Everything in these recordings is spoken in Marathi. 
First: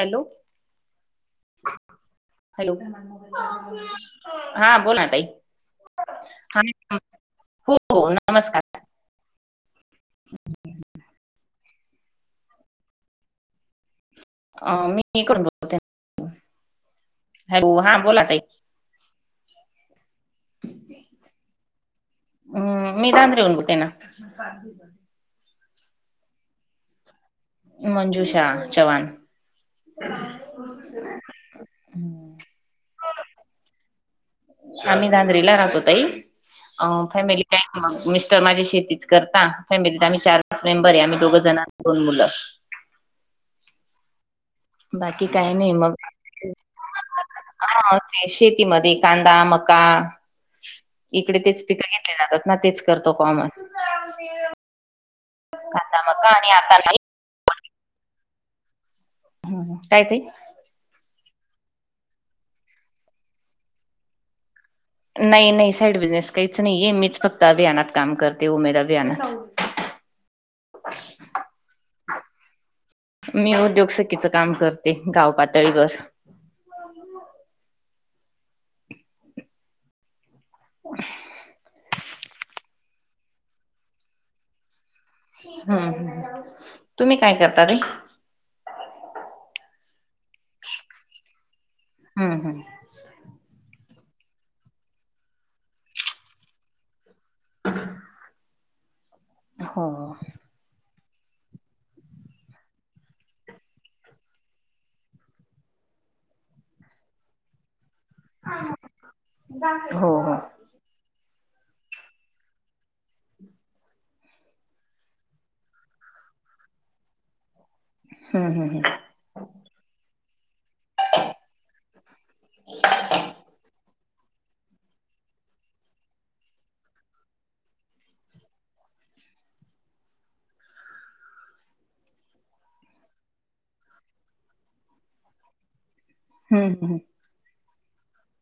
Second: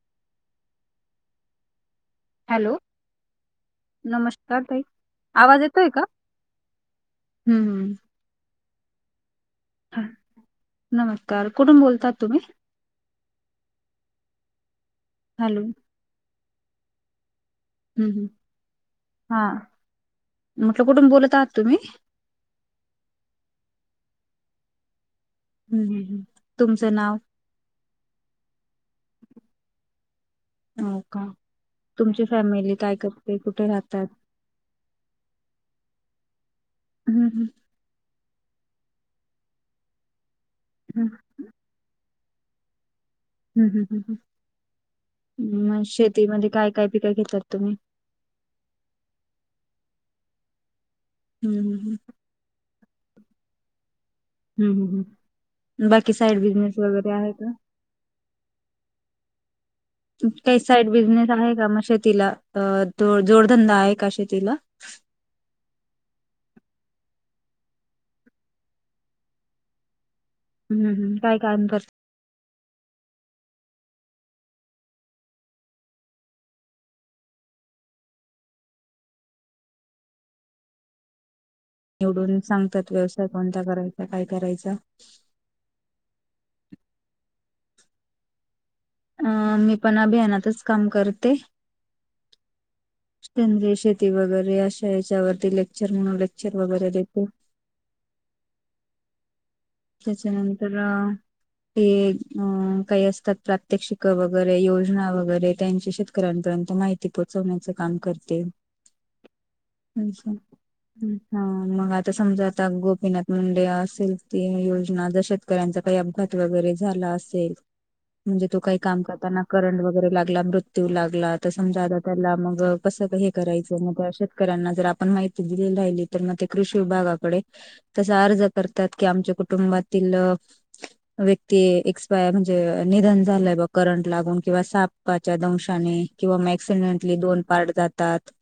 हॅलो हॅलो हा बोला ताई. आवाज येतोय का? हा हम्म हम्म. हो नमस्कार. ह नमस्कार कुठून बोलतात तुम्ही. अ मी इकडून हॅलो बोलते हॅलो. हा हम्म बोला हम्म. ताई. हा. म्हटलं कुठून बोलत आहात तुम्ही? हम्म. मी नांद्रेहून बोलतेना. हम तुमचं नाव? मंजूषा चवान. हो का. तुमची फॅमिली काय करते? कुठे राहतात? आम्ही दांद्रेला राहतो ताई. अ हम्म फॅमिली हम्म. काय मग मिस्टर माझी शेतीच करत. फॅमिलीत आम्ही चारच मेंबर आहे. हम्म. आम्ही दोघ जण, दोन मुलं. हम्म हम् हम् ह बाकी काही नाही मग शेतीमध्ये काय काय पिक घेतात तुम्ही? हा शेतीमध्ये कांदा, मका इकडे हम्म तेच हम्म पिक हम्म. घेतले जातात ना. तेच करतो काम. हम हम हम कांदा बाकी मका साईड आणि बिझनेस आता नाही वगैरे आहे का? हम हम काय ताई? काही साईड बिझनेस आहे का मग शेतीला? अ जोडधंदा आहे का शेतीला? नाही नाही साईड बिझनेस काहीच नाहीये. मीच फक्त अभियानात काम करते उमेदा अभियानात. हम्म हम. काय काम कर मी उद्योगसखीचं काम करते गाव पातळीवर. [inaudible] निवडून सांगतात. व्यवसाय कोणता करायचा. काय करायचा. हम्म हम् तुम्ही काय करता रे? अ मी पण अभियानातच काम करते. हम हम. तेनले शेती वगैरे अशा याच्यावरती लेक्चर म्हणून लेक्चर वगैरे देते. [unintelligible] हो त्याच्यानंतर अ ते अ काही असतात प्रात्यक्षिक वगैरे, योजना वगैरे, त्यांच्याशी घरापर्यंत माहिती पोहचवण्याच काम करते. हो अच्छा. हो हा मग आता समजा आता गोपीनाथ मुंडे असेल. ते योजना जर शेतकऱ्यांचा काही अपघात वगैरे झाला असेल. म्हणजे हम्म तो काही हम्म काम करताना करंट वगैरे लागला. मृत्यू लागला तर समजा आता त्यांनला मग कसं हे करायचं मग अश्या कराना जर आपण माहिती दिली. राहिली तर मग ते कृषी विभागाकडे तसा अर्ज करतात. कि आमच्या कुटुंबातील व्यक्ती एक्सपायर म्हणजे निधन झालंय बा करंट लागून किंवा सापाच्या दंशाने किंवा हम्म मॅक्सिडेंटली दोन पार्ट जातात.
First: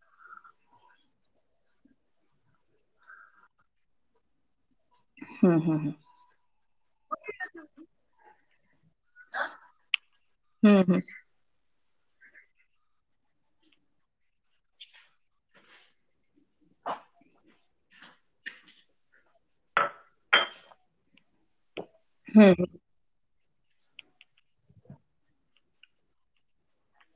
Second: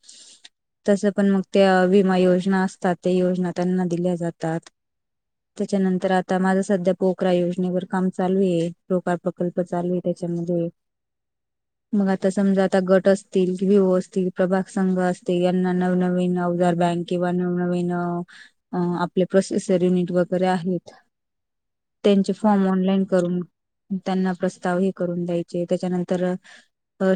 तसं पण मग त्या विमा योजना असतात ते योजना त्यांना दिल्या जातात. हम्म हम्म त्याच्यानंतर आता माझं सध्या पोकरा योजनेवर काम चालू आहे. पोकार प्रकल्प चालू आहे. त्याच्यामध्ये हम्म मग आता समजा आता गट असतील. विओ असतील. प्रभाग संघ असतील. यांना नवनवीन अवजार बँक किंवा नवनवीन आपले प्रोसेस सरीने वगैरे आहेत. त्यांचे हम्म फॉर्म ऑनलाईन करून त्यांना प्रस्ताव हे करून द्यायचे. त्याच्यानंतर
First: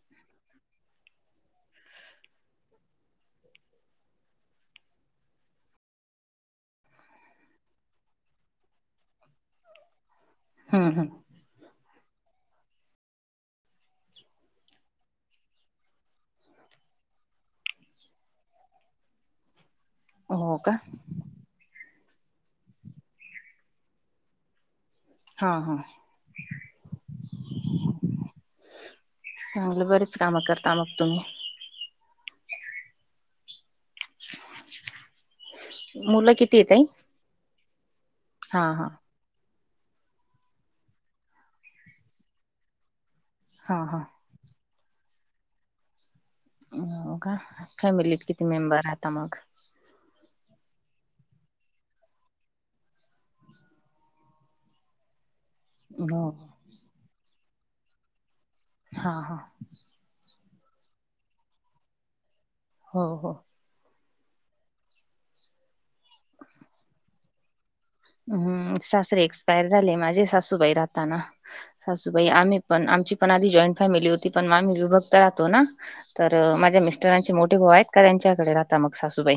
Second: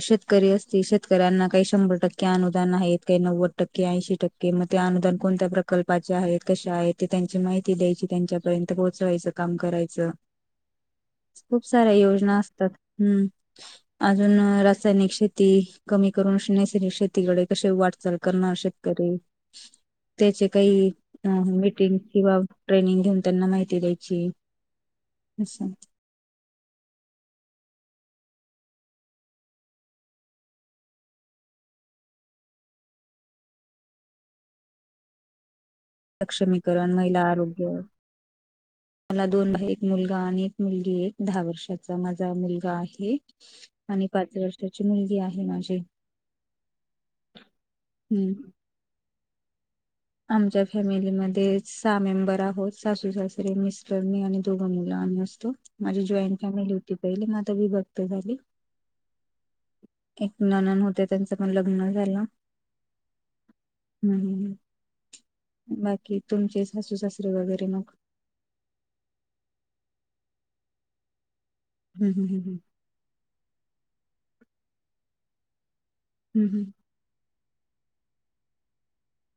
शेतकरी असतील शेतकऱ्यांना काही शंभर टक्के अनुदान आहेत. काही नव्वद टक्के, ऐशी टक्के मग ते अनुदान कोणत्या प्रकल्पाचे आहेत. कशे आहेत ते त्यांची माहिती ती द्यायची. त्यांच्यापर्यंत पोहोचवायचं. काम करायचं. हम्म हम्म हम्म खूप साऱ्या योजना असतात हुं. अजून रासायनिक शेती कमी करून, नैसर्गिक शेतीकडे कसे वाटचाल करणार शेतकरी त्याचे हो का काही मीटिंग किंवा ट्रेनिंग घेऊन त्यांना माहिती द्यायची. हा हा. ह [inaudible] चांगलं बरीच कामं करता मग तुम्ही? [inaudible] किती आहे ताई सक्षमीकरण, महिला आरोग्य हा हा. मला दोन मुले एक मुलगा आणि एक मुलगी ये. दहा वर्षाचा माझा मुलगा आहे हा हा आणि पाच वर्षाची मुलगी आहे माझी. हो का? फॅमिलीत हम्म किती मेंबर आता मग? आमच्या फॅमिलीमध्ये सहा मेंबर आहोत. सासू सासरे, मिस्टर, मी आणि दोघ मुल आमी असतो. माझी हो जॉईंट फॅमिली होती पहिले, म आता विभक्त झाली. हा हा. एक नणंद होते, त्यांचं पण लग्न झालं. हो हो. हू हू. बाकी तुमचे सासू सासरे वगैरे मग. हुं. सासरे एक्सपायर झाले माझे, सासूबाई राहताना हम्म सासूबाई, हम्म हम्म आम्ही पण, आमची पण आधी जॉईंट फॅमिली होती, पण आम्ही विभक्त राहतो ना तर अ हम्म हम्म. माझ्या मिस्टरांचे मोठीे भाऊ आहेत का? त्यांच्याकडे राहता मग सासूबाई.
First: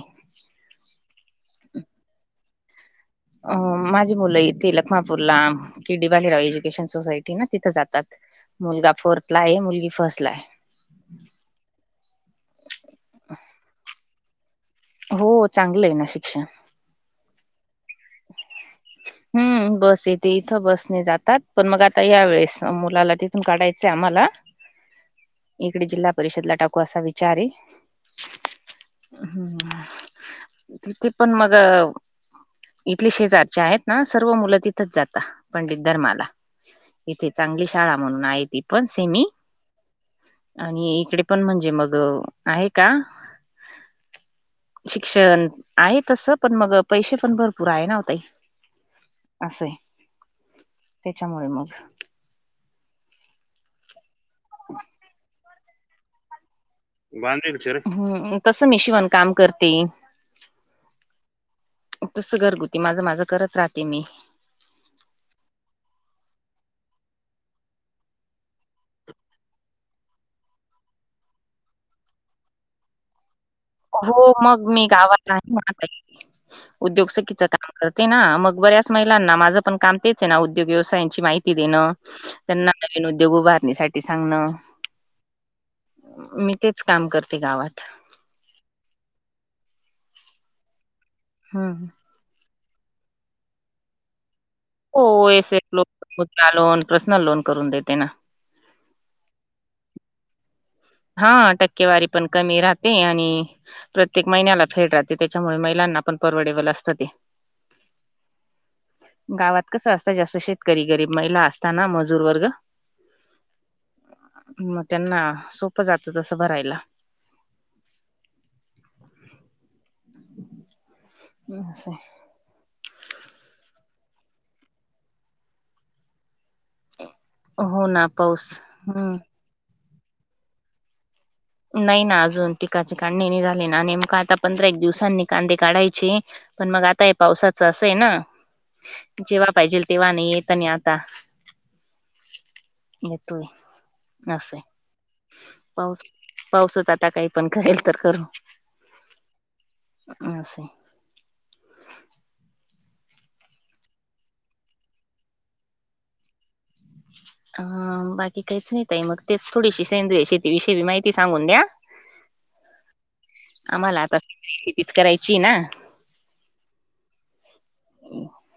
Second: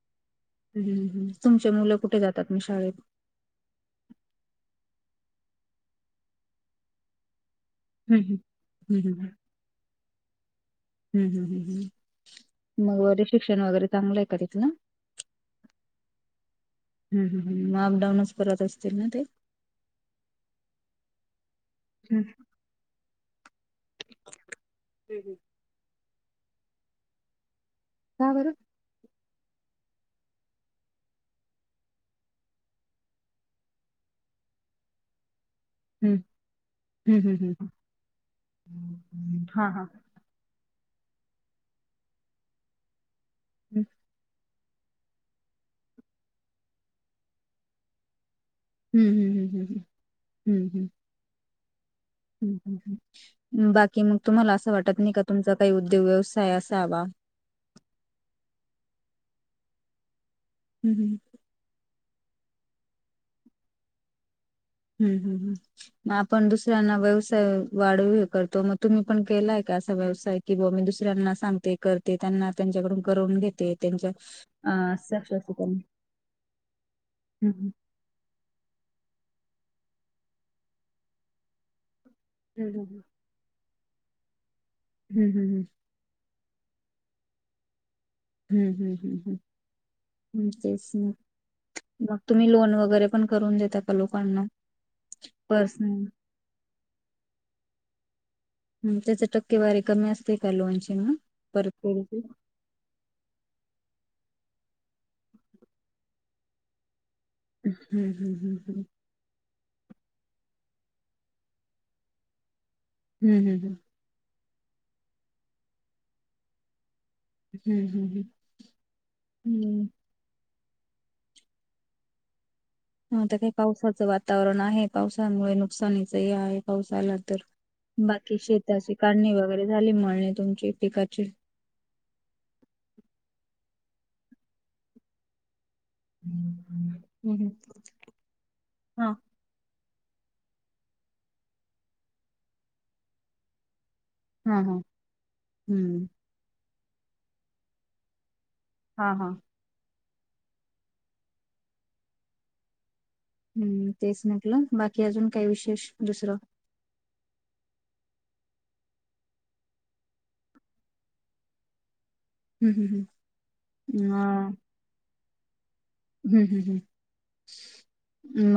हू हू. तुमची मुलं कुठे जातात म शाळेत? अ माझी मुलं इथे लखमापूरला, किडी बालेराव एज्युकेशन सोसायटी ते ना तिथं जातात. हम्म मुलगा हम्म फोर्थ ला आहे. मुलगी फर्स्ट ला आहे. हू हू हू हू. मग वगैरे शिक्षण वगैरे चांगलं आहे का तिथल? हो चांगलय ना शिक्षण. हू हू हू. म अपडाऊनच करत असतील ना? ते? हुं. बस येते इथं, बसणे जातात. मग आता हम्म. यावेेळेस मुलाला तिथून काढायचंय आम्हाला हू हू. इकडे जिल्हा परिषदला टाकू, असा विचार ये. का बरं? हू. तिथे पण मग, इथली शेजारचे आहेत ना सर्व मुल तिथंच जाता. पंडित हम्म धर्माला, हम्म इथे हम्म चांगली शाळा म्हणून हाय ती पण, सेमी हम्म. हा हा. आणि इकडे पण म्हणजे मग आहे का? हू. शिक्षण आहे तसं, पण मग पैसे पण भरपूर आहे ना, ओ ताई. हू हू हू हू हू. हू. हेच्यामुळे मग हू हू. बाकी मग तुम्हाला असं वाटत नाही, का तुमचा काही उद्योग व्यवसाय असावा? बांधील शरे. तसं मी शिवण काम करते. हू हू. तसं घरगुती, माझं माझं करत राहते मी. हम् हम् हम्. मग आपण दुसऱ्यांना व्यवसाय वाढव हे करतो, मग तुम्ही पण केलाय का असा व्यवसाय कि बो, मी दुसऱ्यांना सांगते, करते, त्यांना त्यांच्याकडून करवून घेते त्यांच्या हो मग मी अ, गावात सक्सेस करून [unintelligible] उद्योगसखीच हं, हं. काम कर तेना, मग बऱ्याच महिलांना. माझं पण काम तेच आहे ना, उद्योग व्यवसायाची माहिती देण. त्यांना हं, हं, नवीन उद्योग उभारणीसाठी सांगणं. हम् हम् ह्. मी तेच काम करते गावात. हम्म हम् हम् हम् हम् तेच ना. ह. मग तुम्ही लोन वगैरे पण करून देता का लोकांना? हो, [unintelligible] पर्सनल? पर्सनल लोन करून देते ना. ह, त्याच टक्केवारी कमी असते का लोनची मग, परत फेडी ची? ते आणि प्रत्येक महिन्याला फेड राहते, त्याच्यामुळे महिलांना पण परवडेबल असतं ते. हम्म हम् हम् ह. गावात कसं असत, जास्त शेतकरी गरीब महिला असताना. मजूर वर्ग. हम् हम् हम. म त्यांना सोपं जात तसं भरायला. हम्म हम्म हम् हम्म. [unintelligible] आता ते पावसाचं वातावरण आहे, पावसानमुळे नुकसानीच हे आहे. पाऊस आला तर. हो ना बाकी पाऊस शेताची हम्म काढणी वगैरे झाली मळणी तुमची पिकाची? नाही ना अजून, पिकाची काढणी नई झाली. नेमक आता पंधरा एक दिवसांनी कांदे काढायची, पण मग आता हे हम्म, पावसाच अस आहे ना. हा, जेव्हा पाहिजेल तेव्हा नाही येत आणि आता येतोय. असं हा, आहे. हा, पाऊस हम्म, पाऊसच आता काही पण करेल तर करू. हा हा. अस. हम्म, तेच म्हटलं, बाकी अजून काही विशेष दुसरं? आ बाकी काहीच नाही ताई. मग तेच थोडीशी सेंद्रिय शेतीविषयी माहिती सांगून द्या‌ हम्म हम् ह् आ. हीच करायची ना? हम्म हम् हम्.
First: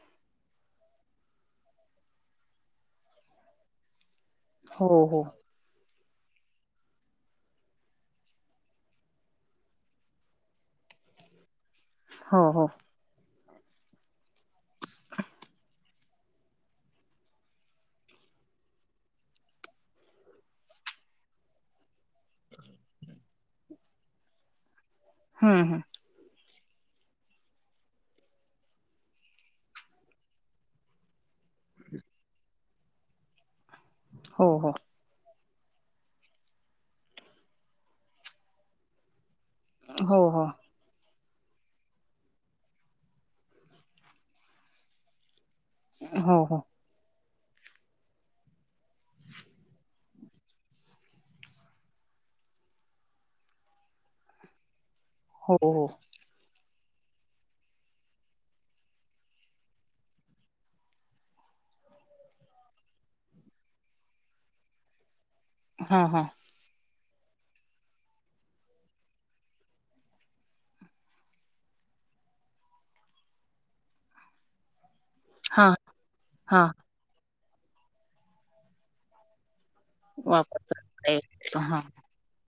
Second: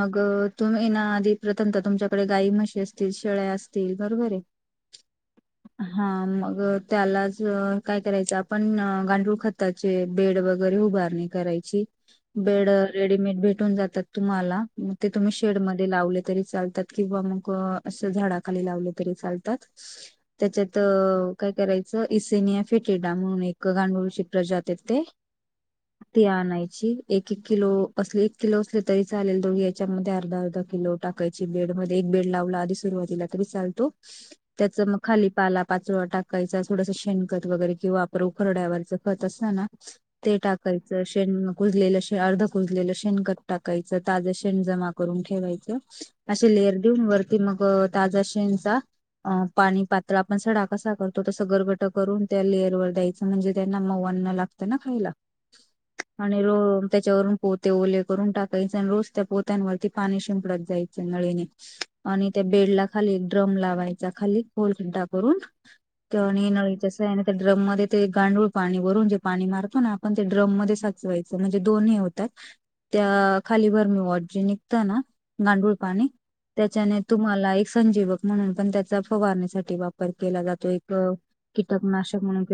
मग तुम्ही ना, आधी प्रथम तर तुमच्याकडे गायी म्हशी असतील, शेळ्या असतील बरोबर आहे? हो हो. हा, मग त्यालाच काय करायचं आपण, गांडूळ खत त्याचे बेड वगैरे उभारणे करायची. हो हो बेड रेडीमेड भेटून जातात तुम्हाला, मग ते तुम्ही शेडमध्ये लावले तरी चालतात. किंवा मग अस झाडाखाली लावले तरी चालतात. त्याच्यात काय करायचं, इसेनिया फेटेडा म्हणून एक गांडुळची प्रजात येते हम्म हम्. ती आणायची एक एक किलो असली, एक किलो असली तरी चालेल. दोघी याच्यामध्ये अर्धा अर्धा किलो टाक टाकायची बेड मध्ये, एक बेड लावला आधी सुरवातीला तरी चालतो. हो हो त्याच मग खाली पाला पाचोळा टाकायचा. थोडस शेणखत वगैरे किंवा आप उखरड्यावरच खत असतना हो ते हो टाकायच. शेण कुजलेल अर्ध कुजलेले शेणखत टाकायच. ताज शेण जमा करून ठेवायच. हो असे हो लेअर वरती मग ताजा शेनचा अ पाणी पात्र, आपण सडा कसा करतो, तस गरगट करून त्या लेयर वर द्यायच. म्हणजे त्यांना म‌ऊ अन्न लाग त ना खायला. हो हो आणि रो त्याच्यावरून पोते ओले करून टाकायचे. आणि रोज त्या पोत्यांवरती पाणी शिंपडत जायच नळीने. आणि त्या बेडला खाली एक ड्रम लावायचा खाली खोल खड्डा करून. हा ते हा आणि नळीच्या साह्याने ड्रम मध्ये ते गांडूळ पाणी, वरून जे पाणी मारतो ना आपण ते ड्रम मध्ये साचवायच. ते दोन हे होतात. त्या खालीभर मी वॉड जे निघत ना हा गांडूळ पाणी, हा त्याच्याने तुम्हाला एक संजीवक म्हणून पण त्याचा फवारणीसाठी वापर केला जातो. वापरत एक हा कीटकनाशक म्हणून